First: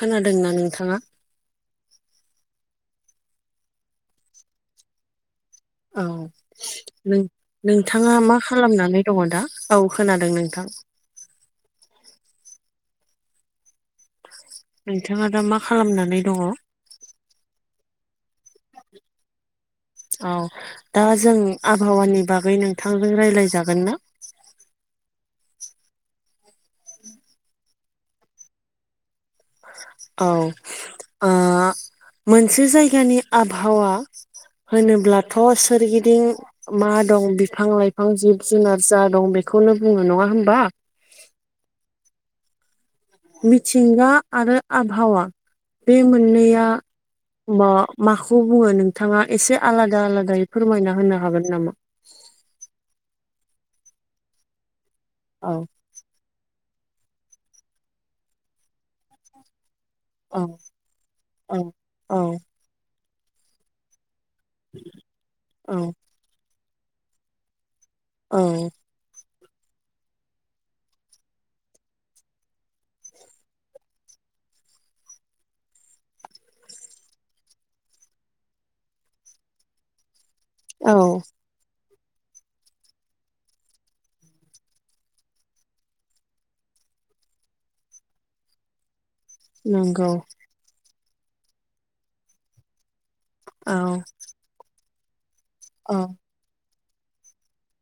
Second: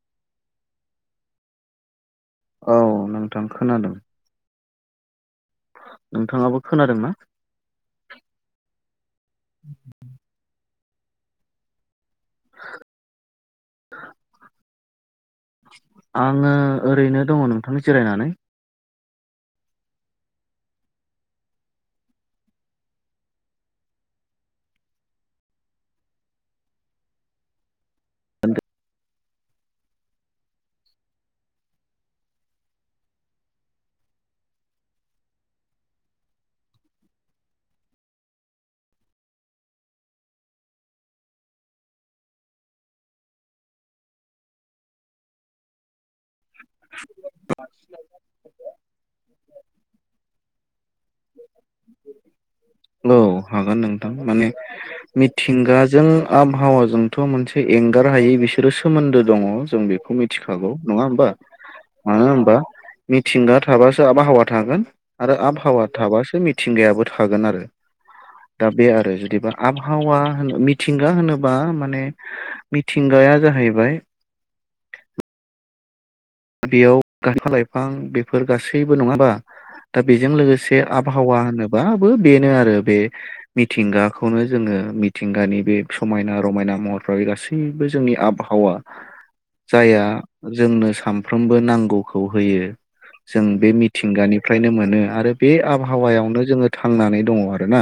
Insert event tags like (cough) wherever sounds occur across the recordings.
खोनादोंना नोंथाङा? औ नोंथां खोनादों। औ नोंथाङाबो खोनादों ना नों नोंथाङा मा खालामनानै दङ दा औ खोनादों नोंथां। (inaudible) नोंथाङा दा मा खालामनानै दङ? आङो ओरैनो दङ नोंथांनि जिरायनानै। औ दा जों आबहावानि बागै नोंथांजों रायज्लायजागोन ना? (inaudible) औ मोनसे जायगानि आबहावा होनोब्लाथ' सोरगिदिं मा दं बिफां लाइफां जिब जुनार जा दं बे बेखौनो बुङो नङा हबा मिथिंगा आरो आबहावा बे मोननैया (inaudible) होमबा माखौ बुङो नोंथाङा एसे आलादा आलादायै फोरमायना होनो हागोन नामा? (inaudible) औ हागोन नोंथां माने औ मिथिंगाजों आबहावा जोंथ' मोनसे एंगार हायै बिसोरो सोमोन्दो दङ जों बेखौ औ मिथिखागौ नङा होमबा? औ औ मानो होमबा मिथिंगा थाबासो आबहावा थागोन आरो आबहावा औ थाबासो मिथिंगायाबो थागोन आरो औ दा बे आरो जुदिबा आबहावा होन मिथिंगा होनोबा माने मिथिंगाया जाहैबाय (inaudible) (inaudible) बेजों लोगोसे औ आबहावा होनो बाबो बेनो आरो बे मिथिंगाखौनो जोङो मिथिंगानि बे समायना रमायना महरफ्रा बे गासैबो जोंनि आबहावा जायहा नंगौ जोंनो सामफ्रोमबो नांगौखौ होयो जों बे औ मिथिंगानिफ्रायनो मोनो आरो बे औ आबहावायावनो जोङो थांनानै दङ आरो ना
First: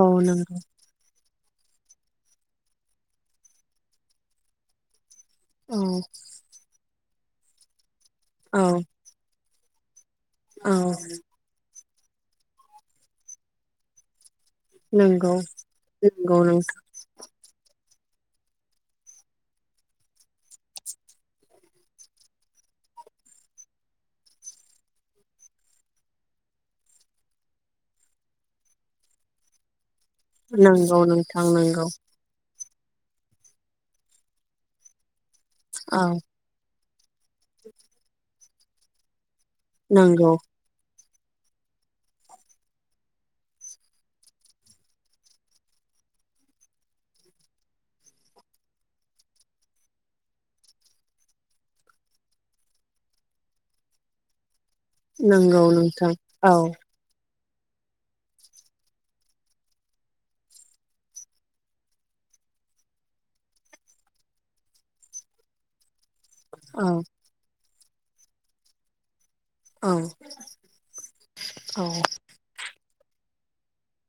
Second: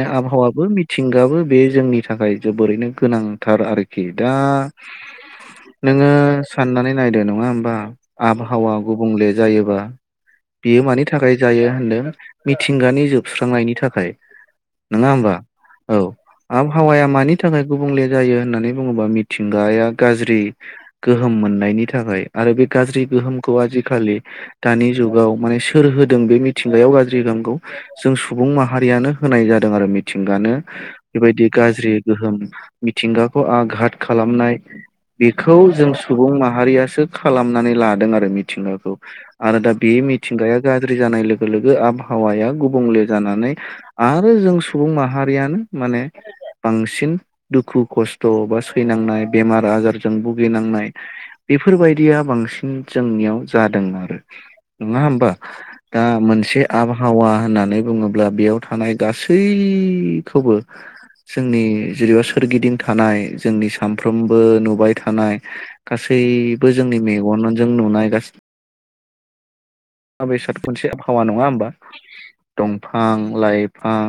औ नंगौ आबहावाबो मिथिंगाबो बे जोंनि थाखाय जोबोरैनो गोनांथार आरोखि दा नोङो साननानै नायदो नङा होमबा औ आबहावा गुबुंले जायोबा औ बियो मानि थाखाय जायो होनदों मिथिंगानि जोबस्रांनायनि थाखाय नङा होमबा नंगौ औ नंगौ आहावाया मानि थाखाय गुबुंले जायो होननानै बुङोबा मिथिंगाया गाज्रि गोहोम मोननायनि थाखाय आरो बे गाज्रि गोहोमखौ आजिखालि दानि जुगाव माने सोर होदों बे मिथिंगायाव गाज्रि गोहोम मखौ जों सुबुं माहारियानो होनाय जादों आरो मि थिंगानो नोंथां नंगौ नोंथां बेबायदि नंगौ गाज्रि गोहोम मिथिंगाखौ आघात खालामनाय बेखौ जों औ सुबुं माहारिया खालामनानै लादों आरो मिथिंगाखौ आरो दा बे नंगौ मिथिंगाया जादों जानाय लोगो लोगो आबहावाया गुबुंले जानानै आरो जों सुबुं माहारियानो मा ने बांसिन दुखु खस्थ' बा सैनांनाय बेमार आजारजों भुगिनांनाय बेफोरबायदिया बांसिन जोंनियाव जादों आरो नङा होमबा नंगौ दा नोंथां औ मोनसे आबहावा होननानै बुङोब्ला बेयाव थानाय गासैखौबो जोंनि जेनेबा सोरगिदिं थानाय जोंनि सामफ्रोमबो नुबाय थानाय गासै बो औ जोंनि मेगनजों नुनाय गासै औ मुवा बेसाद खनसे आबहावा नङा होमबा औ दं फां लाइफां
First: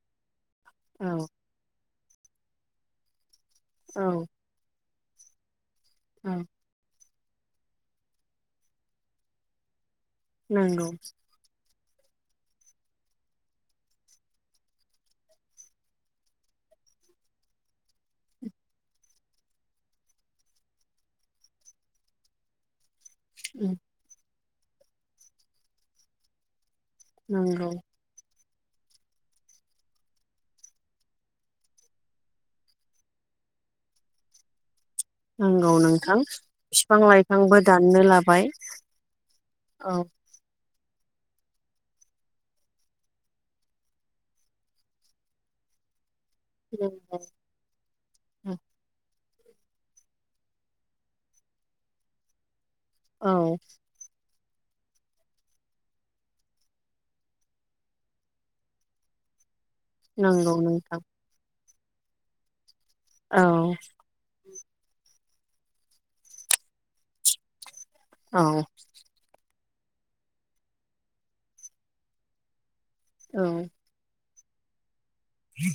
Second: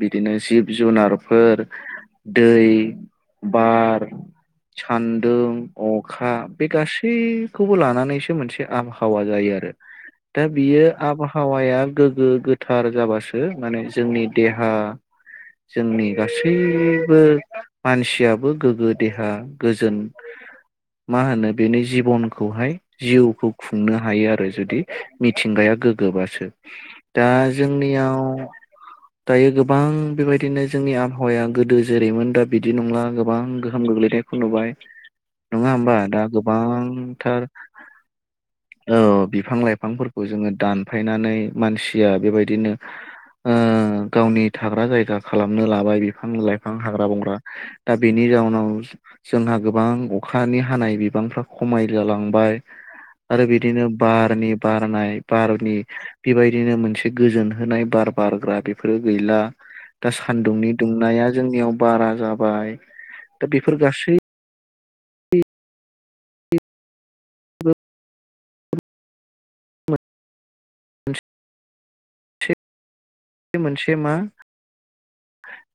बिदिनो जिब औ जुनारफोर दै बार औ सान्दुं औ अखा बे गास सैखौबो लानानैसो मोनसे आबहावा जायो आरो दा बियो नंगौ आबहावाया गोगो गोथार जाबासो माने जोंनि देहा जोंनि गासैबो मानसियाबो गोगो देहा गोजोन मा होनो बेनि जिबनखौहाय जिउखौ खुंनो हायो आरो जुदि मिथिंगाया गोगोबासो दा नंगौ जोंनियाव (inaudible) दायो गोबां बेबायदिनो जोंनि आबहावाया गोदो जेरैमोन दा बिदि नंला गोबां गोहोम गोग्लैदों नुबाय नङा नंगौ होमबा नोंथां दा बिफां गोबांथार लाइफांबो दाननो लाबाय औ बिफां औ लाइफांफोरखौ जोङो दानफायनानै मानसिया बेबायदिनो ओ गावनि थाग्रा जायगा खालामनो लाबाय बे फां लाइफां हाग्रा बंग्रा दा बेनि जाउनाव जोंना गोबां अखानि हानाय बिबांफ्रा खमाय जालांबाय औ आरो बिदिनो बारनि बारनाय बारनि बेबायदिनो मोनसे गोजोन होनाय बार बारग्रा बेफोरो गैला दा नंगौ सान्दुंनि नोंथां दुंनाया जोंनियाव बारा जाबाय औ दा बेफोर गासै औ (unintelligible) औ बे मोनसे मा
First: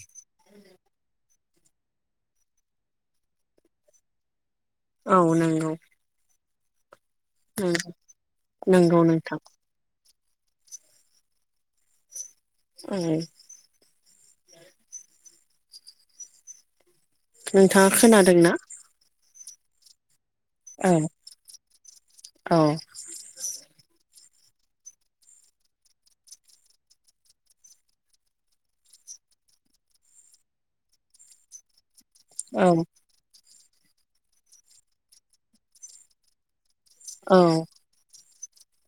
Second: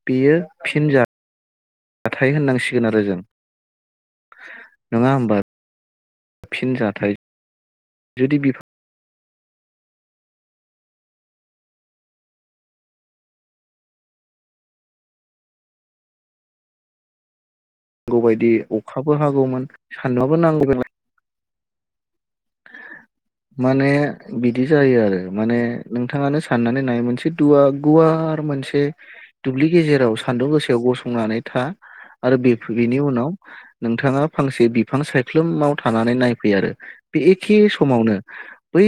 बियो फिनजा थाइ होननांसिगोन आरो जों नङा औ होमबा नोंगौ फिन जाथाय उम जुदि बिफां नोंगौ नोंथां ओम नोंथाङा गौबायदि खोनादोंना? अखाबो हागौमोन सान्दुआबो नांगौ औ बेलाय औ माने बिदि जायो आरो माने नोंथाङानो साननानै नाय मोनसे दुवा गुवार मोनसे दुब्लि गेजेराव सान्दुं गोसायाव गसंनानै था आरो बे बेनि उनाव नोंथाङा फांसे बिफां सायख्लुमाव थानानै नायफै आरो बे औ एखे समावनो बै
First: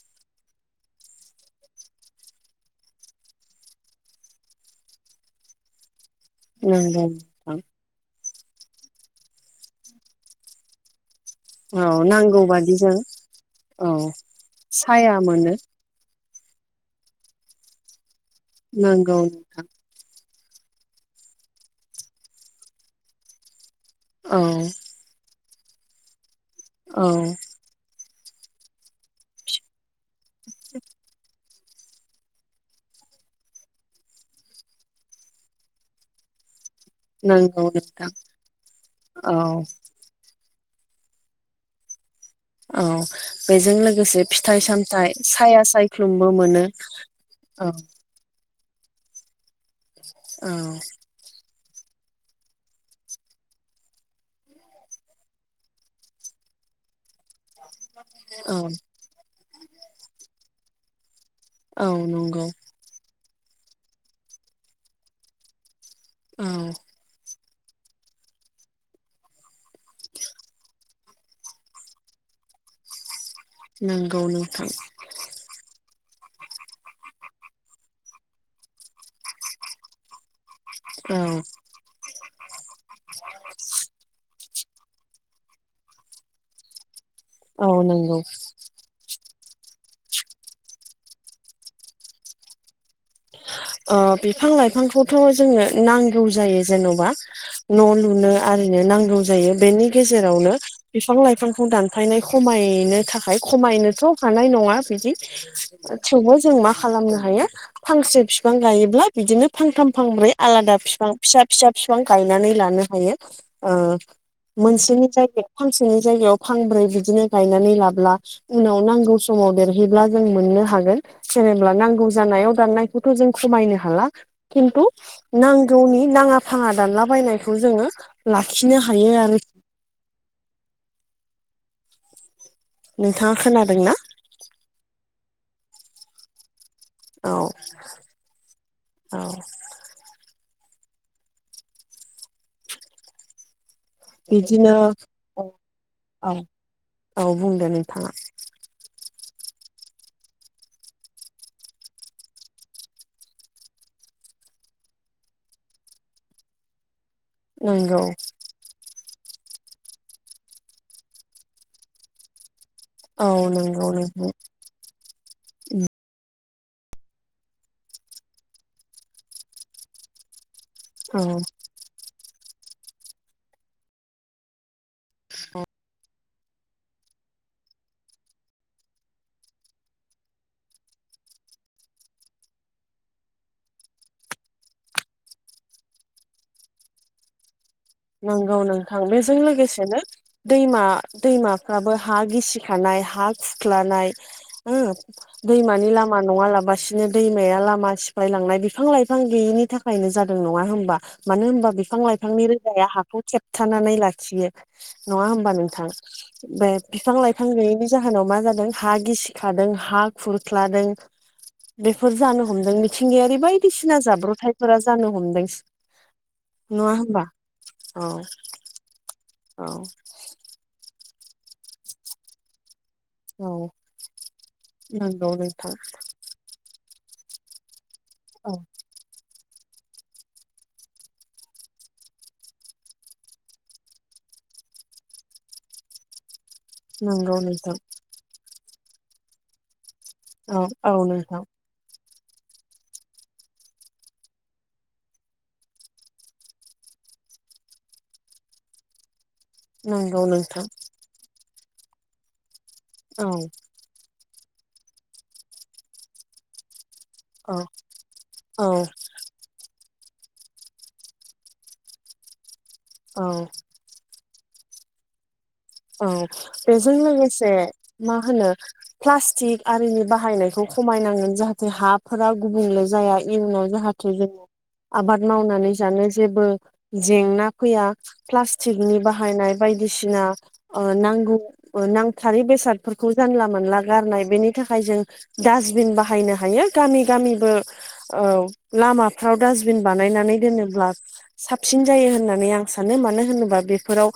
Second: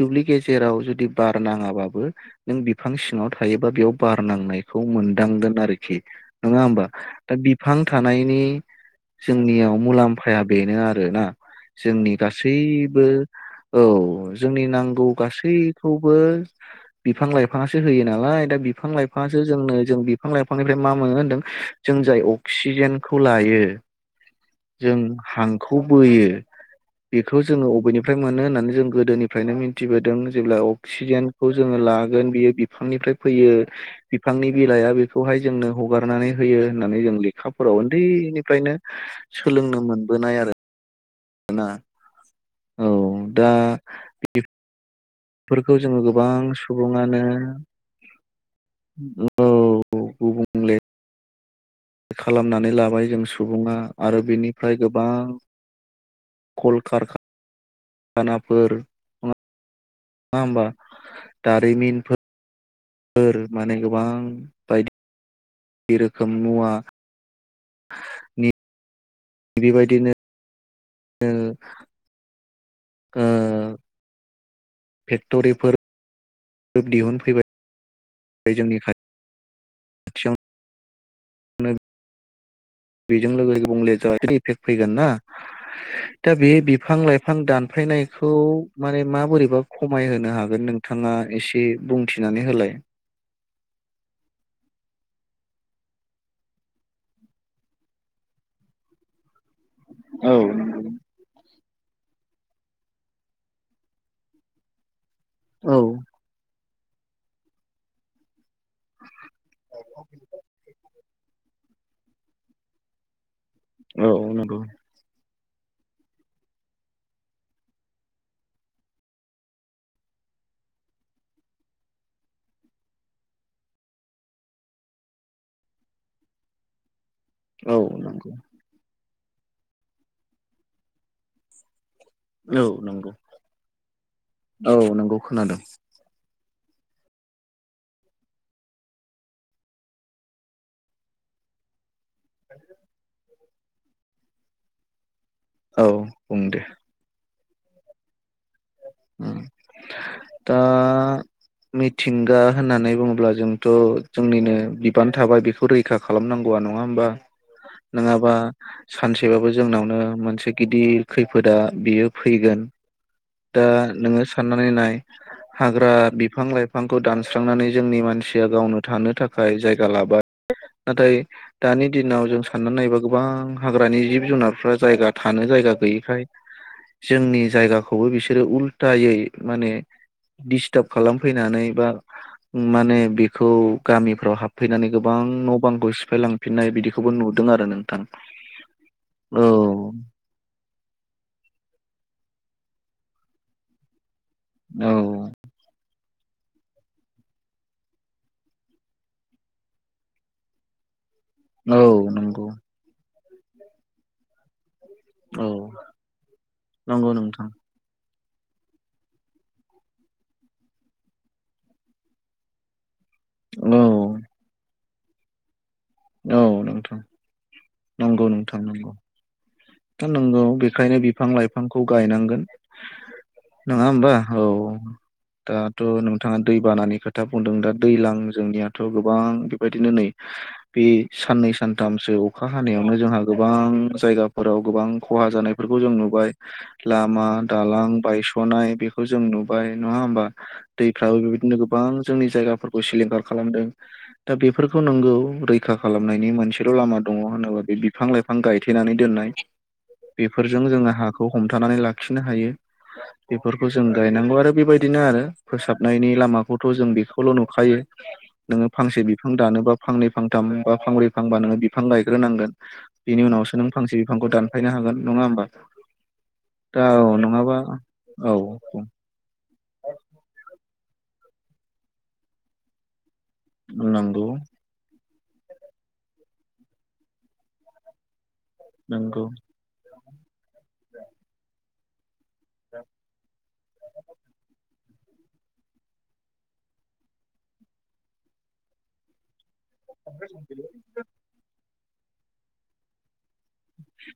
दुब्लि गेजेराव जुदि बार नाङाबाबो नों बिफां सिङाव थायोबा बेयाव बारनांनायखौ मोनदांगोन आरोखि नङाहोमबा नंगौ दा नोंथां बिफां थानायनि जोंनियाव मुलाम्फाया बेनो आरोना औ नांगौ बादि जों सैबो औ जोंनि नांगौ साया मोनो गासैखौबो बिफां लाइफांयासो होयो नालाय दा बिफां नंगौ लाइफांयासो नोंथां जोंनो जों बि फां लाइफांनिफ्राय मा मोनो होनदों जों जाय अक्सिजेनखौ लायो औ जों हांखौ बोयो औ बेखौ जोङो अबेनिफ्राय मोनो होननानै जों गोदोनिफ्रायनो मिथिबोदों जेब्ला अक्सिजेन खौ जोङो लागोन बियो बिफांनिफ्राय फैयो बिफांनि बिलाइआ बेखौहाय जोंनो हगारनानै होयो होननानै जों नंगौ लेखाफोराव नोंथां उन्दैनिफ्रायनो औ सोलोंनो मोनबोनाय आरो ना औ बेजों लोगोसे फिथाइ सामथाइ साया बेफोरखौ जोङो सायख्लुमबो गोबां मोनो सुबुङानो औ औ गुबुंले औ खालामनानै लाबाय जों सुबुङा आरो बिनिफ्राय गोबां कल औ कारखानाफोर नङा होनबा औ नंगौ फोर माने गोबां बायदि बे रोखोम औ मुवा नि बेबायदिनो ओ नोंगौ नोंथां फेक्ट'रिफोर दिहुनफैबाय जोंनि खा इयावनो औ बेजों लोगो बुंले जानायनि इफेक्ट फैगोन ना दा बे बिफां लाइफां आं औ नंगौ दानफायनायखौ माने माबोरै एबा खमायहोनो हागोन नोंथाङा एसे बुंथिनानै होलाय। ओ बिफां लाइफांखौथ' जोङो नांगौ जायो जेन'बा न' लुनो आ रिनो नांगौ जायो बेनि औ गेजेरावनो बिफां लाइफां खौ दानफायनाय खमायनो थाखाय खमायनोथ' हानाय नङा बिदि। थेवबो जों मा खालामनो हायो फांसे बि बिफां गायोब्ला बिदिनो फांथाम फांब्रै आलादा बिफां फिसा फिसा बिफां गायनानै लानो हायो ओ औ नंगौ मोनसेनि जायगायाव फांसेनि जायगायाव फांब्रै बिदिनो गायनानै लाब्ला उनाव नांगौ समाव देरहैब्ला जों मोनो नो हागोन जेनेब्ला नांगौ जानायाव दाननायखौ जों खमायनो हाला खिनथु नांगौनि नाङा फाङा दानला बायनायखौ औ जोङो नंगौ लाखिनो हायो आरो औ नंगौ नोंथाङा खोनादोंना औ नंगौ खोनादों। औ औ। (inaudible) बिदिनो औ बुं दे। औ बुंदो नोंथाङा। उम दा मिथिंगा होननानै बुङोब्ला जोंथ' जोंनिनो बिबान थाबाय बेखौ रैखा खालाम नांगौ नङा हमबा नंगौ नङाबा सानसेबाबो जोंनावनो मोनसे गिदिर खैफोदा बियो फैगोन। औ दा नंगौ नोङो नोंथां साननानै नाय (inaudible) हाग्रा बिफां लाइफांखौ दानस्रांनानै जोंनि मानसिया गावनो थानो थाखाय जायगा लाबाय। नाथाय औ दानि दिनाव जों साननानै नायोबा गोबां हाग्रानि जिब जुनारफ्रा जायगा थानो जायगा गैयिखाय जोंनि जायगाखौबो बिसोरो उल्थायायै माने दिस्टार्ब खालामफैनानै बा माने बेखौ गामिफ्राव हाबफैनानै गोबां न' बांखौ सिफायलांफिननाय बिदिखौबो नु दों आरो नों नंगौ नोंथां बेजों लोगोसेनो दैमा दैमाफ्राबो हा गिसि खानाय हा खुख्लानाय औ दैमानि लाम मा नङालाबासिनो दैमाया लामा सिफ्लाय लांनाय बिफां लाइफां गैयिनि थाखायनो जादों नङा होमबा? मानो होनबा औ बिफां लाइफांनि नंगौ रोदाया हाखौ खेबथानानै लाखियो। नङा औ होमबा नोंथां बे नंगौ बिफां लाइफां नोंथां गैयैनि जाहो होनाव मा जादों हा गिसिखादों हा खुरख्लादों बेफोर जानो हमदों। मिथिंगायारि औ बायदिसिना जाब्रथायफोरा जानो हमदों। औ नङा नोंथां होमबा औ नंगौ नोंथां नंगौ औ दा नंगौ बेखाय नो बिफां लाइफांखौ गायनांगोन। औ नङा होमबा औ नंगौ नोंथां दाथ' नोंथाङा दै बानानि खोथ था बुंदों दा दैज्लां औ जोंनियाथ' गोबां बेबायदिनो नै बे साननै सानथामसो अखा हानायावनो जोंहा गोबां जायगाफोराव गोबां खहा जानायफोर खौ जों नुबाय लामा नंगौ नोंथां दालां बायस'नाय बेखौ जों नुबाय। नङा होमबा औ औ दैफ्राबो नोंथां बेबादिनो गोबां जोंनि जायगाफोरखौ सिलिंखार खालामदों दा बेफोरखौ नोंगौ रै खा खालामनायनि मोनसेल' लामा दङ होनोब्ला बे बिफां लाइफां गायथेनानै दोननाय। नंगौ बेफोरजों नोंथां जोङो हाखौ हमथा नानै लाखिनो हायो औ बेफोरखौ जों गायनांगौ आरो बेबायदिनो आरो फोसाबनायनि लामाखौथ' जों बेखौ खौल' औ नुखायो नोङो औ फांसे बिफां दानोबा फांनै फां थाम बा फांब्रै फांबा नो बिफां गायग्रोनांगोन बेनि औ उनावसो नों फांसे बिफांखौ दान फायनो हागोन नङा होनबा? औ बेजों लोगोसे मा औ होनो प्लास्टिक आरिनि बाहायनायखौ खमायनांगोन जाहाथे हाफोरा गुबुंले जाया इयुनाव जाहाथे नंगौ जोंङो आबाद मावनानै जानो जेबो जेंना फैया प्लास्टिकनि नंगौ बाहायनाय बायदि सिना नांगौखौ नांगौ थारै बेसादफोरखौ जानला मोनला गारनाय बेनि थाखाय जों डास्टबिन बाहायनो हायो गामि गामिबो ओ लामाफ्राव। डासबिन बानायनानै दोनोब्ला साबसिन जायो होननानै आं सानो मानो होनो बेफोराव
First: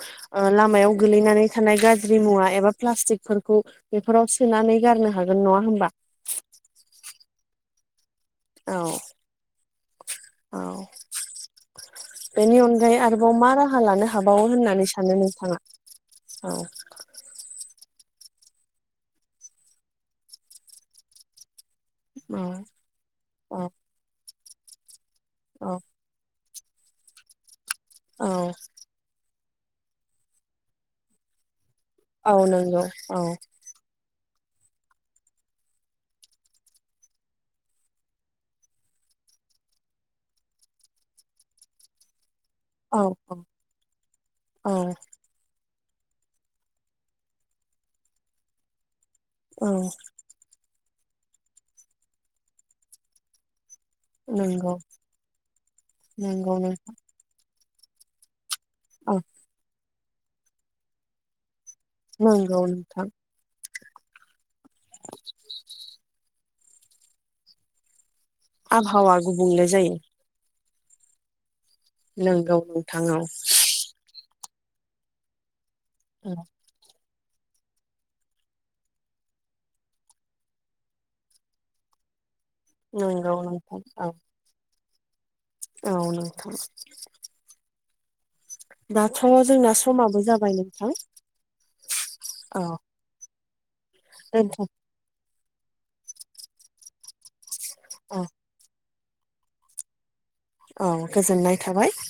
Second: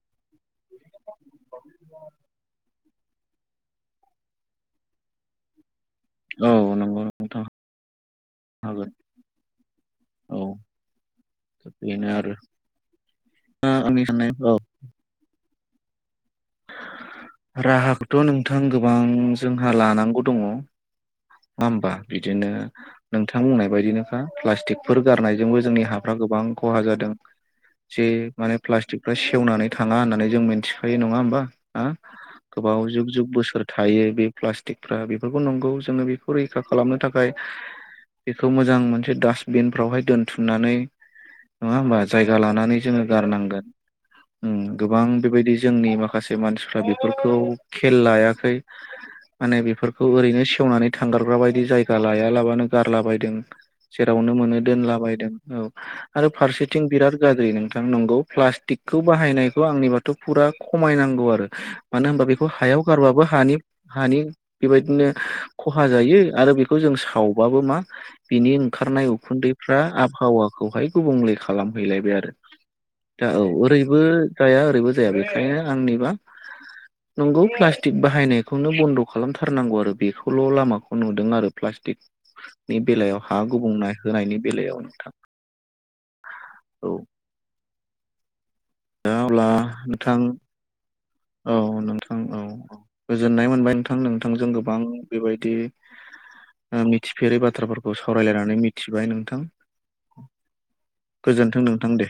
लामायाव गोलैना थानाय गाज्रि मुवा एबा प्लासटिक बेफोरखौ बेफोराव सोनानै गारनो हागोन नङा होमबा? औ नंगौ नंगौथ'। औ औ बेनो आरो बेनि अनगायै आरोबाव मा राहा आंनि लानो साननाय हाबावो औ होननानै सानो नोंथाङा? औ राहाखौथ' नोंथां गोबां जोंहा लानांगौ दङ। नङा होमबा औ बिदिनो नोंथां बुंनाय बायदिनोखा प्लास्टिकफोर गारनायजोंबो औ जोंनि हाफ्रा गोबां। खहा जादों जे औ माने प्लासटिकफोरा सेेवनानै थाङा होननानै जों मिथिखायो नङा होमबा ना औ गोबाव नंगौ जुग औ जुग बोसोर थायो बे प्लास्टिकफ्रा बेफोरखौ नंगौ जोङो बेखौ रैखा खालामनो थाखाय बेखौ मोजां मोनसे डासटबिन फ्रावहाय दोनथुमनानै नङा होमबा जाय लानानै जों औ औ गारनांगोन औ गोबां बेबायदि जोंनि माखासे मानसिफ्रा बेफोरखौ खेल लायाखै माने औ बेफोरखौ ओरैनो सेवनानै थांगारग्रा बायदि जायगा लायालाबानो गारला बायदों। जेरावनो मोनो नंगौ दोनलाबायदों औ आरो नंगौ फारसेथिं नोंथां बिराद गाज्रि नोंथां नंगौ प्लास थिकखौ औ बाहायनायखौ आंनिबाथ' फुरा खमायनांगौ आरो। मानो होनबा बेखौ नंगौ हायाव नोंथां गारबाबो हानि हानि बेबायदिनो खौ जों सावबाबो मा बिनि ओंखारनाय आबहावा गुबुंले उखुन्दैफ्रा जायो आबहावाखौहाय गुबुंलेखा खालामहैलायबाय आरो नंगौ नोंथां दा औ ओरैबो जाया ओरैबो जाया बेखायनो। आंनिबा नंगौ प्लास्टिक बाहायनायखौनो बन्द' खालामथारनांगौ आरो बेखौ सल' लामाखौ नुदों आरो प्लास्टिकनि बेलायाव नंगौ हा नोंथां गुबुंना औ होनायनि बेलायावनो। औ नोंथां। दा दाथ' अब्ला जोंना नोंथां समाबो जाबाय नोंथां औ नोंथां औ औ। गोजोननाय मोनबाय नोंथां नोंथांजों दोनथ' गोबां बेबायदि मिथिफेरै बाथ्रा। बाथ्राफोरखौ औ सावरायलायनानै मिथिबाय नोंथां। औ गोजोननाय गोजोन्थों थाबाय। नोंथां दे